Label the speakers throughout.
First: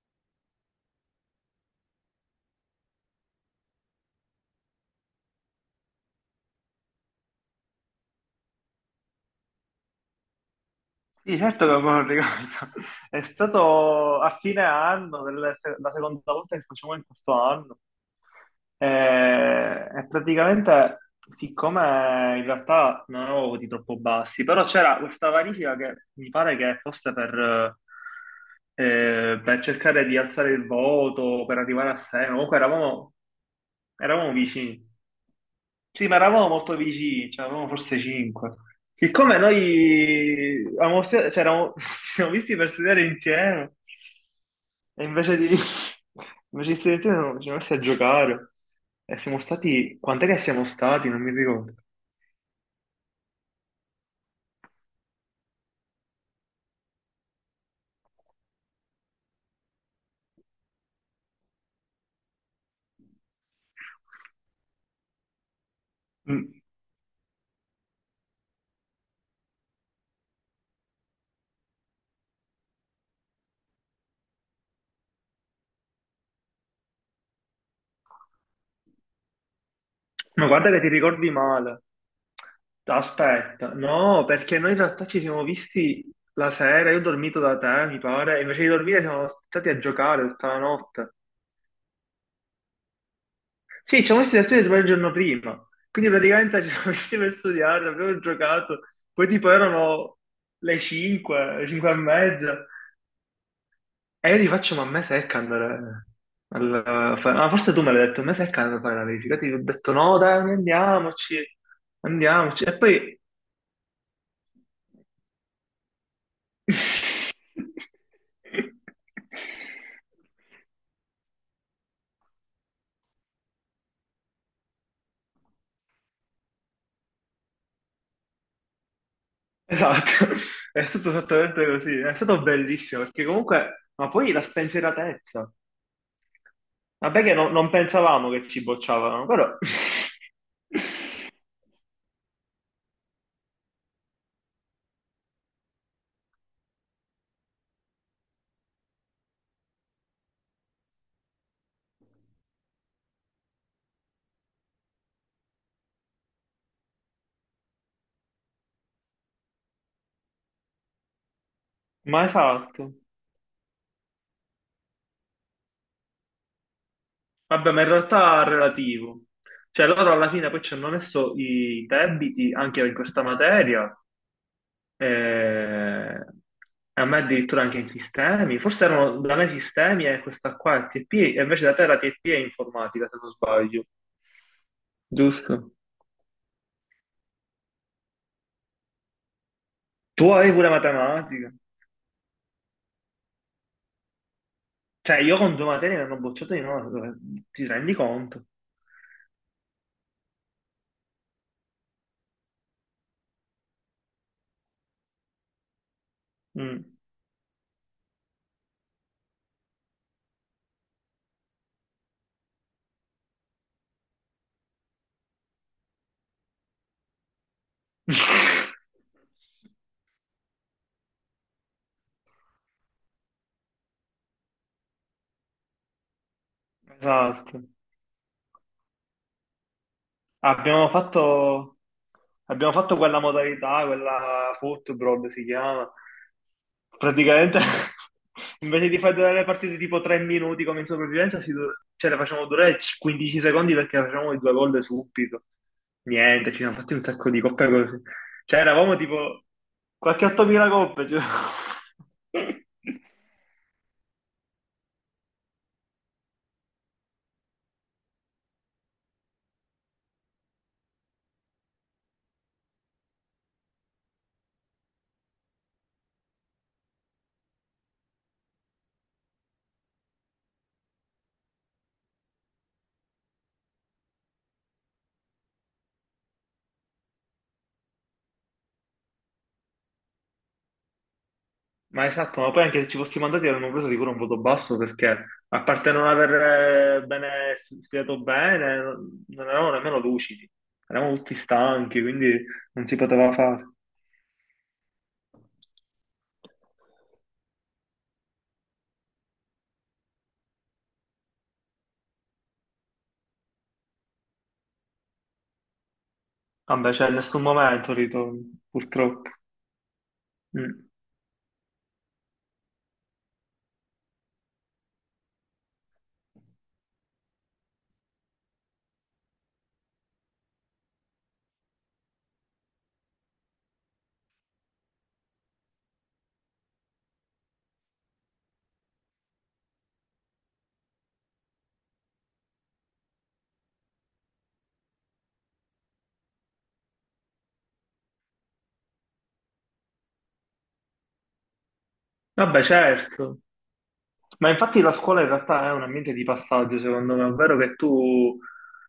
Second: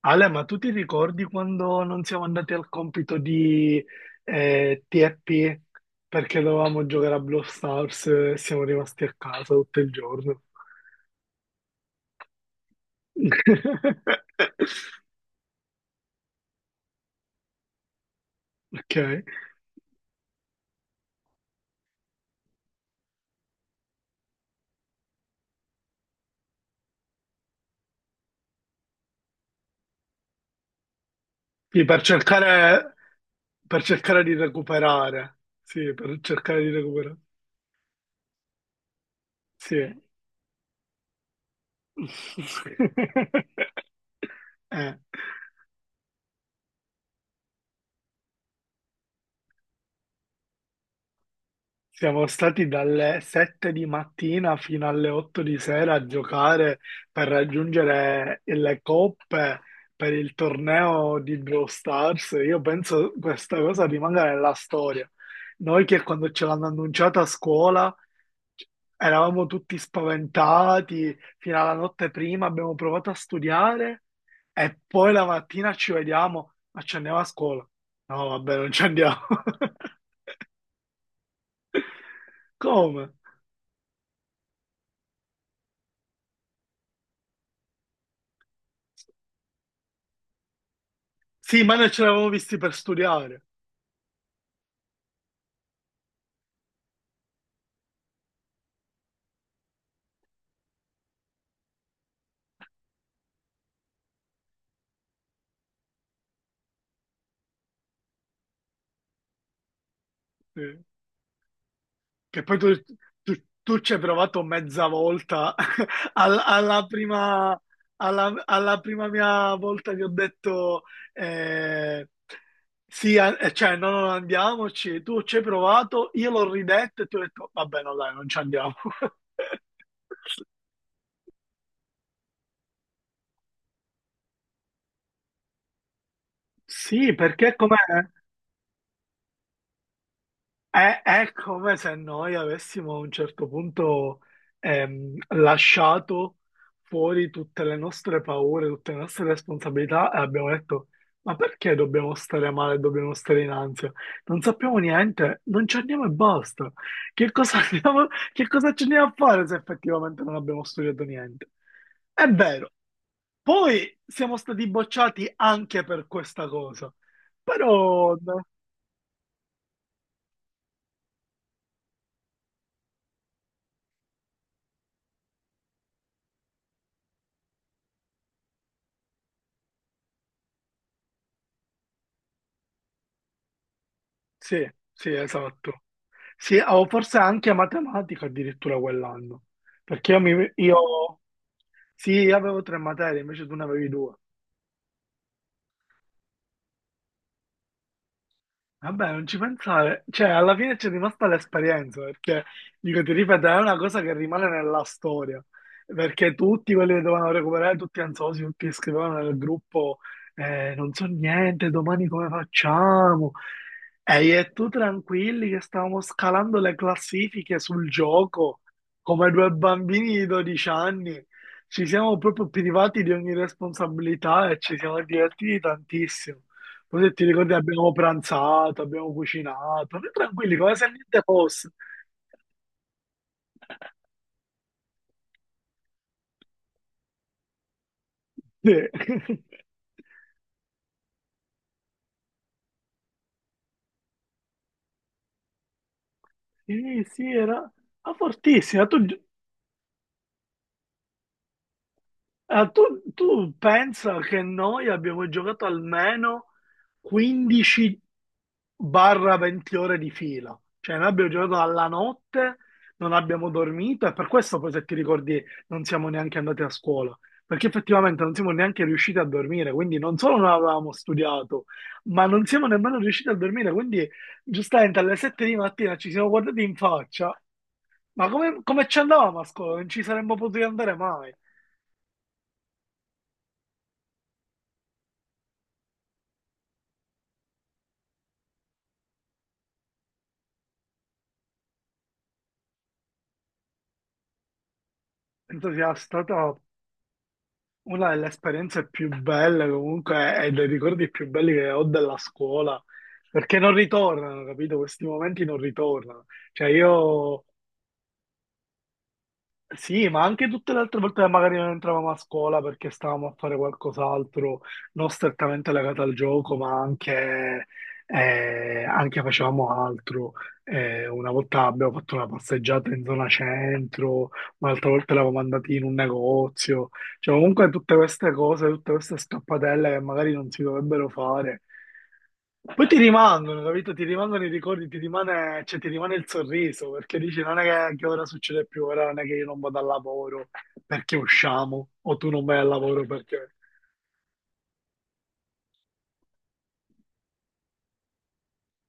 Speaker 1: Ale, ma tu ti ricordi quando non siamo andati al compito di TFP perché dovevamo giocare a Brawl Stars e siamo rimasti a casa tutto il giorno?
Speaker 2: Sì, certo che me lo ricordo. È stato a fine anno, del la seconda volta che facciamo in questo anno. E,
Speaker 1: Ok.
Speaker 2: e praticamente, siccome in realtà non avevo voti troppo bassi, però c'era questa verifica che mi pare che fosse per cercare di alzare il voto, per
Speaker 1: Sì,
Speaker 2: arrivare a sei, no? Comunque eravamo,
Speaker 1: per cercare
Speaker 2: eravamo
Speaker 1: di
Speaker 2: vicini.
Speaker 1: recuperare. Sì,
Speaker 2: Sì, ma
Speaker 1: per
Speaker 2: eravamo
Speaker 1: cercare di
Speaker 2: molto
Speaker 1: recuperare.
Speaker 2: vicini, cioè eravamo forse cinque. Siccome
Speaker 1: Sì.
Speaker 2: noi avevamo cioè, ci siamo visti per studiare insieme,
Speaker 1: Eh.
Speaker 2: e invece di studiare insieme ci siamo messi a giocare. E siamo stati... Quant'è che siamo stati? Non mi ricordo.
Speaker 1: Siamo stati dalle 7 di mattina fino alle 8 di sera a giocare per raggiungere le coppe per il torneo di Brawl Stars. Io penso questa cosa rimanga nella storia. Noi che quando ce
Speaker 2: Mm.
Speaker 1: l'hanno annunciata a scuola eravamo tutti spaventati, fino alla notte prima abbiamo provato a studiare e poi la mattina ci vediamo, ma ci andiamo a scuola. No, vabbè, non ci andiamo.
Speaker 2: Ma guarda che ti ricordi male.
Speaker 1: Come?
Speaker 2: Aspetta, no, perché noi in realtà ci siamo visti la sera, io ho dormito da te, mi pare, e invece di dormire siamo stati a giocare tutta la notte.
Speaker 1: Sì, ma noi ce l'avevamo visti per studiare.
Speaker 2: Sì, ci siamo messi da studio proprio il giorno prima, quindi praticamente ci siamo messi per studiare, abbiamo giocato, poi tipo erano le 5, 5 e mezza, e io gli faccio, ma a me secca andare ma forse tu me l'hai detto, a me secca andare a fare la verifica, ti ho detto no dai,
Speaker 1: Sì.
Speaker 2: andiamoci,
Speaker 1: Che poi
Speaker 2: andiamoci,
Speaker 1: tu,
Speaker 2: e poi...
Speaker 1: tu ci hai provato mezza volta. Al- Alla, prima, alla prima mia volta ti ho detto eh, sì, cioè no, non andiamoci. Tu ci hai provato, io l'ho ridetto e ti ho detto vabbè, no, dai, non ci andiamo.
Speaker 2: Esatto, è stato esattamente così, è stato bellissimo perché comunque, ma poi la spensieratezza.
Speaker 1: Sì,
Speaker 2: Vabbè che
Speaker 1: perché
Speaker 2: non
Speaker 1: com'è?
Speaker 2: pensavamo che ci bocciavano, però
Speaker 1: È come se noi avessimo a un certo punto lasciato fuori tutte le nostre paure, tutte le nostre responsabilità e abbiamo detto: ma perché dobbiamo stare male, dobbiamo stare in ansia? Non sappiamo niente, non ci andiamo e basta. Che cosa che cosa ci andiamo a fare se effettivamente non abbiamo studiato niente? È
Speaker 2: mai
Speaker 1: vero.
Speaker 2: fatto.
Speaker 1: Poi siamo stati bocciati anche per questa cosa,
Speaker 2: Vabbè, ma in
Speaker 1: però.
Speaker 2: realtà
Speaker 1: No,
Speaker 2: è relativo. Cioè loro alla fine poi ci hanno messo i debiti anche in questa materia, eh, a me addirittura anche in sistemi. Forse erano da me sistemi e questa qua è TP, e invece da te la TP è informatica, se non sbaglio.
Speaker 1: sì, sì,
Speaker 2: Giusto.
Speaker 1: esatto. Sì, o forse anche matematica addirittura quell'anno, perché
Speaker 2: Tu avevi pure
Speaker 1: io
Speaker 2: matematica.
Speaker 1: sì, io avevo tre materie, invece tu ne avevi due.
Speaker 2: Cioè io con due materie mi hanno bocciato di no, ti rendi conto?
Speaker 1: Vabbè, non ci pensare, cioè alla fine c'è rimasta l'esperienza, perché dico, ti ripeto, è una cosa che rimane nella storia, perché tutti
Speaker 2: Mm.
Speaker 1: quelli che dovevano recuperare, tutti ansiosi, tutti che scrivevano nel gruppo, non so niente, domani come facciamo? E io e tu tranquilli che stavamo scalando le classifiche sul gioco,
Speaker 2: Esatto.
Speaker 1: come due bambini di 12 anni, ci siamo proprio privati di ogni responsabilità e ci siamo divertiti tantissimo. Così ti ricordi, abbiamo pranzato, abbiamo cucinato, noi tranquilli, come se
Speaker 2: Abbiamo
Speaker 1: niente fosse.
Speaker 2: fatto, abbiamo fatto quella modalità, quella football si chiama. Praticamente,
Speaker 1: Sì,
Speaker 2: invece di fare durare le partite tipo 3 minuti come in sopravvivenza, cioè, le facciamo durare 15 secondi perché facciamo i due gol subito. Niente, ci siamo fatti
Speaker 1: sì,
Speaker 2: un
Speaker 1: sì,
Speaker 2: sacco di coppe
Speaker 1: era
Speaker 2: così.
Speaker 1: ma
Speaker 2: Cioè,
Speaker 1: fortissima.
Speaker 2: eravamo
Speaker 1: Tu,
Speaker 2: tipo qualche 8.000 coppe. Cioè.
Speaker 1: ah, tu, tu pensa che noi abbiamo giocato almeno 15 barra 20 ore di fila. Cioè, noi abbiamo giocato alla notte, non abbiamo dormito e per questo poi, se ti ricordi, non siamo neanche andati a scuola. Perché effettivamente non siamo neanche riusciti a dormire, quindi non solo non avevamo studiato, ma non siamo nemmeno riusciti a dormire. Quindi, giustamente, alle 7 di mattina ci siamo guardati in faccia. Ma come, come ci andavamo a scuola? Non ci saremmo potuti andare mai.
Speaker 2: Ma esatto, ma poi anche se ci fossimo andati avremmo preso sicuro un voto basso perché, a parte non aver bene, studiato bene, non eravamo nemmeno lucidi, eravamo tutti stanchi, quindi non si poteva fare.
Speaker 1: Entusiasta top. Una delle esperienze più belle comunque e dei ricordi più belli che ho della scuola, perché non ritornano, capito? Questi momenti non ritornano. Cioè
Speaker 2: Vabbè, c'è nessun
Speaker 1: io
Speaker 2: momento ritorno, purtroppo.
Speaker 1: sì, ma anche tutte le
Speaker 2: Mm.
Speaker 1: altre volte che magari non entravamo a scuola perché stavamo a fare qualcos'altro, non strettamente legato al gioco, ma anche, anche facevamo altro. Una volta abbiamo fatto una passeggiata in zona centro, un'altra volta eravamo andati in un negozio. Cioè, comunque tutte queste cose, tutte queste scappatelle che magari non si dovrebbero fare, poi ti rimangono, capito? Ti rimangono i ricordi, ti rimane, cioè, ti rimane il sorriso, perché dici non è che ora succede più, ora non è che io non vado al lavoro perché usciamo, o tu non vai
Speaker 2: Vabbè,
Speaker 1: al lavoro
Speaker 2: certo.
Speaker 1: perché...
Speaker 2: Ma infatti la scuola in realtà è un ambiente di passaggio, secondo me, ovvero che tu,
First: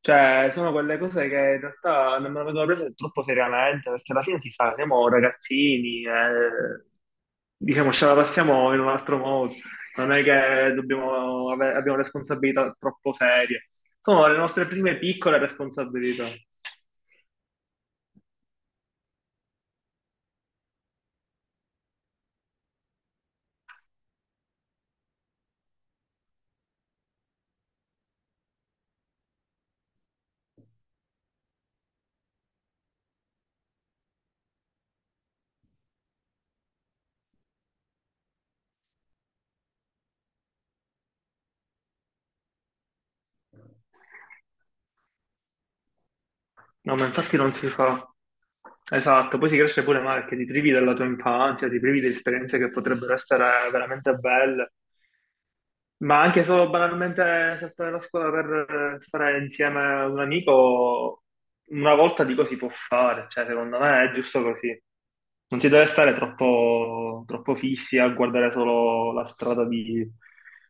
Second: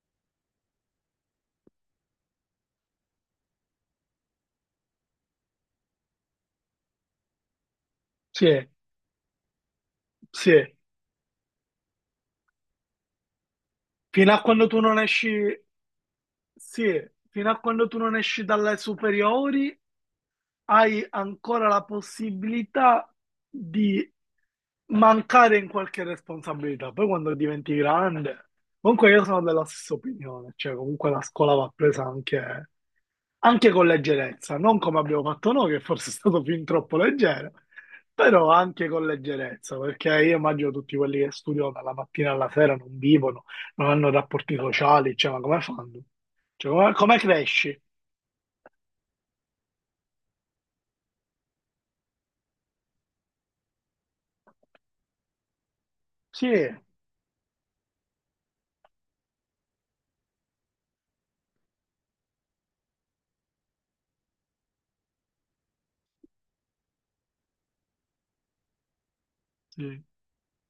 Speaker 2: cioè, sono quelle cose che in realtà non me le vengono prese troppo seriamente, perché alla fine si sa, siamo ragazzini, diciamo, ce la
Speaker 1: Sì,
Speaker 2: passiamo in un altro modo, non è
Speaker 1: sì,
Speaker 2: che dobbiamo abbiamo responsabilità troppo serie, sono
Speaker 1: fino
Speaker 2: le
Speaker 1: a quando
Speaker 2: nostre
Speaker 1: tu non
Speaker 2: prime piccole
Speaker 1: esci,
Speaker 2: responsabilità.
Speaker 1: sì, fino a quando tu non esci dalle superiori hai ancora la possibilità di mancare in qualche responsabilità. Poi quando diventi grande, comunque io sono della stessa opinione, cioè comunque la scuola va presa anche, anche con leggerezza, non come abbiamo fatto noi, che forse è stato fin troppo leggero, però anche con leggerezza, perché io immagino tutti quelli che studiano dalla mattina alla sera non vivono, non hanno rapporti sociali, cioè ma come fanno? Cioè, come,
Speaker 2: No, ma
Speaker 1: come
Speaker 2: infatti non si
Speaker 1: cresci?
Speaker 2: fa. Esatto, poi si cresce pure male perché ti privi della tua infanzia, ti privi di esperienze che potrebbero essere veramente belle, ma anche
Speaker 1: Sì,
Speaker 2: solo banalmente saltare la scuola per stare insieme a un amico, una volta dico si può fare, cioè secondo me è giusto così. Non si deve stare troppo, troppo fissi a guardare solo la strada
Speaker 1: sì.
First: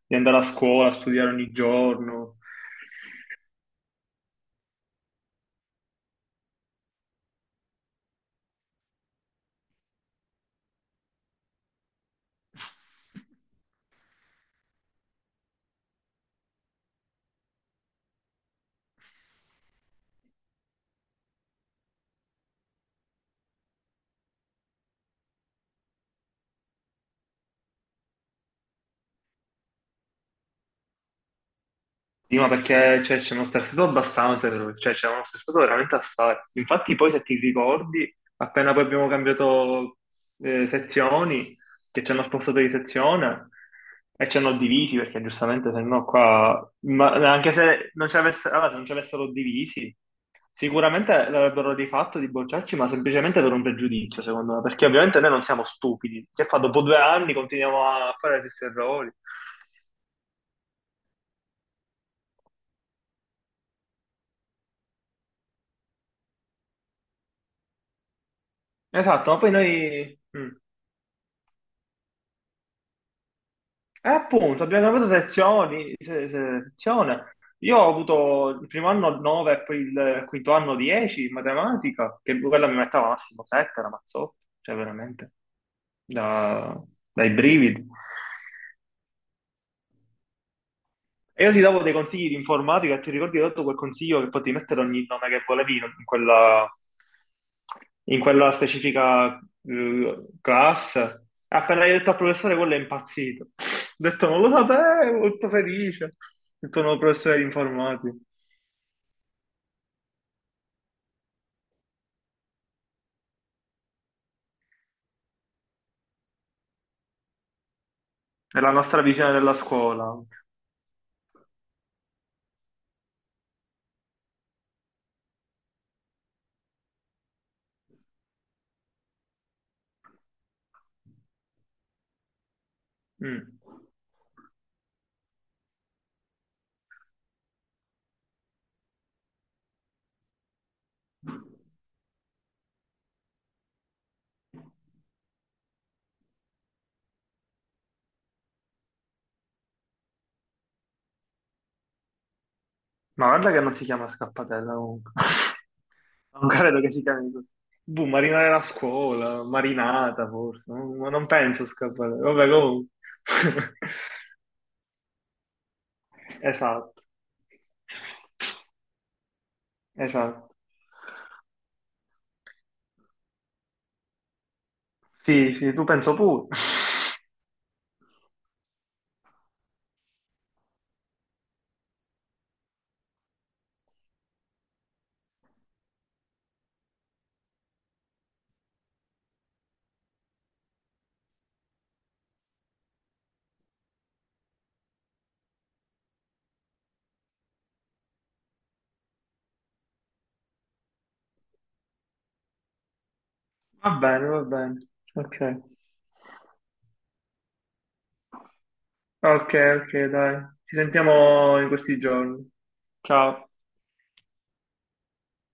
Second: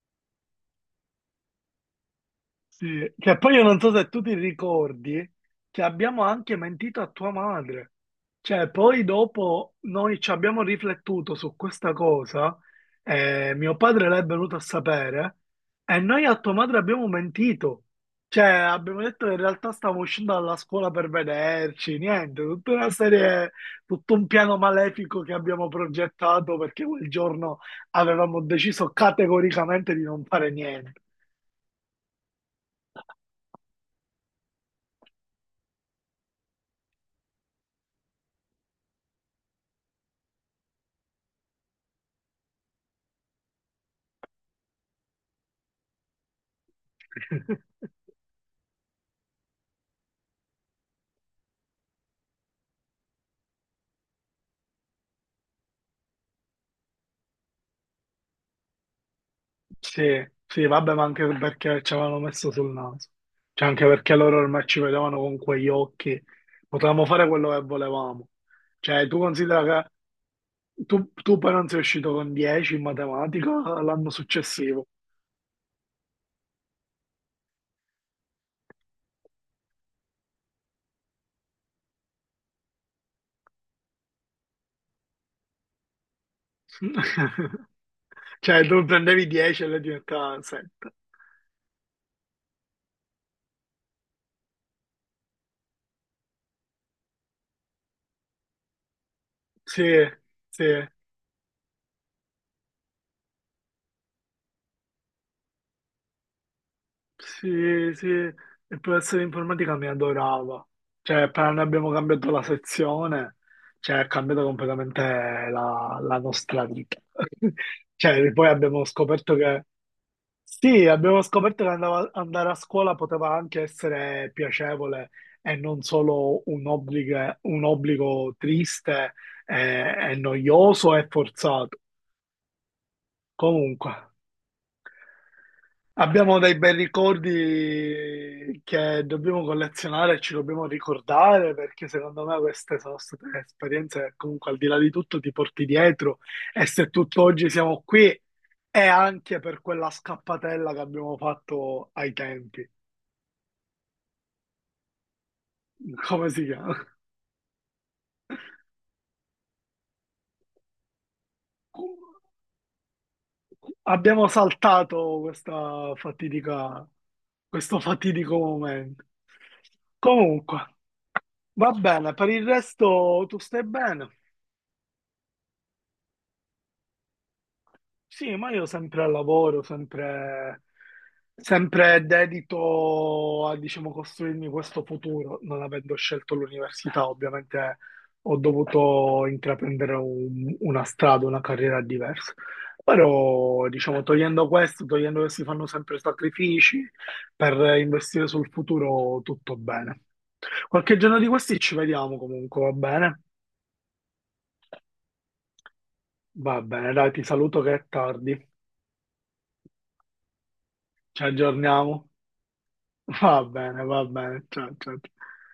Speaker 2: di andare a scuola, a studiare ogni giorno.
Speaker 1: Sì, che poi io non so se tu ti ricordi che abbiamo anche mentito a tua madre. Cioè, poi dopo noi ci abbiamo riflettuto su questa cosa, mio padre l'è venuto a sapere, e noi a tua madre abbiamo mentito. Cioè, abbiamo detto che in realtà stavamo uscendo dalla scuola per vederci, niente, tutta una serie, tutto un piano malefico che abbiamo progettato perché quel giorno avevamo deciso categoricamente di non fare niente.
Speaker 2: Sì, ma perché cioè, ci hanno stressato abbastanza, cioè ci hanno stressato veramente assai. Infatti poi se ti ricordi, appena poi abbiamo cambiato sezioni, che ci hanno spostato di sezione e ci hanno divisi, perché giustamente se no qua, anche se non allora, se non ci avessero divisi, sicuramente l'avrebbero rifatto di bocciarci, ma semplicemente per un pregiudizio, secondo me, perché ovviamente noi non siamo stupidi. Che fa, dopo due anni continuiamo a fare gli stessi errori.
Speaker 1: Sì, sì, vabbè, ma anche perché ci avevano messo sul naso. Cioè, anche perché loro ormai ci vedevano con quegli occhi. Potevamo fare quello che volevamo. Cioè, tu
Speaker 2: Esatto, ma poi
Speaker 1: considera
Speaker 2: noi... mm.
Speaker 1: che tu, tu poi non sei uscito con 10 in matematica
Speaker 2: E
Speaker 1: l'anno
Speaker 2: appunto,
Speaker 1: successivo.
Speaker 2: abbiamo avuto sezioni, sezione. Io ho avuto il primo anno 9 e poi il quinto anno 10 in matematica, che quella mi metteva massimo 7, la mazzotto, cioè veramente, da- dai brividi.
Speaker 1: Cioè, tu prendevi 10 e lei diventava 7.
Speaker 2: E io ti davo dei consigli di informatica e ti ricordi che ho dato quel consiglio che potevi mettere ogni nome che volevi in in quella specifica
Speaker 1: Sì, sì.
Speaker 2: classe. Appena hai detto al professore, quello è impazzito. Ho detto, non lo sapevo, molto felice. Ho detto, no, professore di
Speaker 1: Sì, sì,
Speaker 2: informatica.
Speaker 1: il professore di informatica mi adorava. Cioè, appena noi abbiamo cambiato la sezione, cioè, ha cambiato completamente la, la nostra vita. Cioè, poi
Speaker 2: È la
Speaker 1: abbiamo
Speaker 2: nostra visione
Speaker 1: scoperto
Speaker 2: della
Speaker 1: che,
Speaker 2: scuola.
Speaker 1: sì, abbiamo scoperto che andare a scuola poteva anche essere piacevole e non solo un obbligo triste e noioso e forzato.
Speaker 2: Mm.
Speaker 1: Comunque. Abbiamo dei bei ricordi che dobbiamo collezionare e ci dobbiamo ricordare perché secondo me queste sono state esperienze che comunque al di là di tutto ti porti dietro e se tutt'oggi siamo qui è anche per quella scappatella che abbiamo fatto ai tempi.
Speaker 2: Ma guarda che non si chiama scappatella comunque.
Speaker 1: Come si
Speaker 2: Non
Speaker 1: chiama?
Speaker 2: credo che si chiami così. Boh, marinare la scuola, marinata forse, ma non penso scappare. Vabbè, comunque.
Speaker 1: Abbiamo saltato questa fatidica,
Speaker 2: Esatto,
Speaker 1: questo fatidico momento.
Speaker 2: esatto.
Speaker 1: Comunque, va bene, per il resto tu stai bene.
Speaker 2: Sì, sì, tu penso pure.
Speaker 1: Sì, ma io sempre al lavoro, sempre, sempre dedito a, diciamo, costruirmi questo futuro. Non avendo scelto l'università, ovviamente ho dovuto intraprendere una strada, una carriera diversa. Però, diciamo, togliendo questo, togliendo che si fanno sempre sacrifici per investire sul futuro, tutto bene. Qualche giorno di questi ci vediamo comunque, va bene?
Speaker 2: Va bene, va bene. Ok,
Speaker 1: Va bene, dai, ti saluto che è tardi.
Speaker 2: ok, ok, dai. Ci
Speaker 1: Ci
Speaker 2: sentiamo in questi
Speaker 1: aggiorniamo.
Speaker 2: giorni.
Speaker 1: Va
Speaker 2: Ciao.
Speaker 1: bene, va bene. Ciao, ciao, ciao.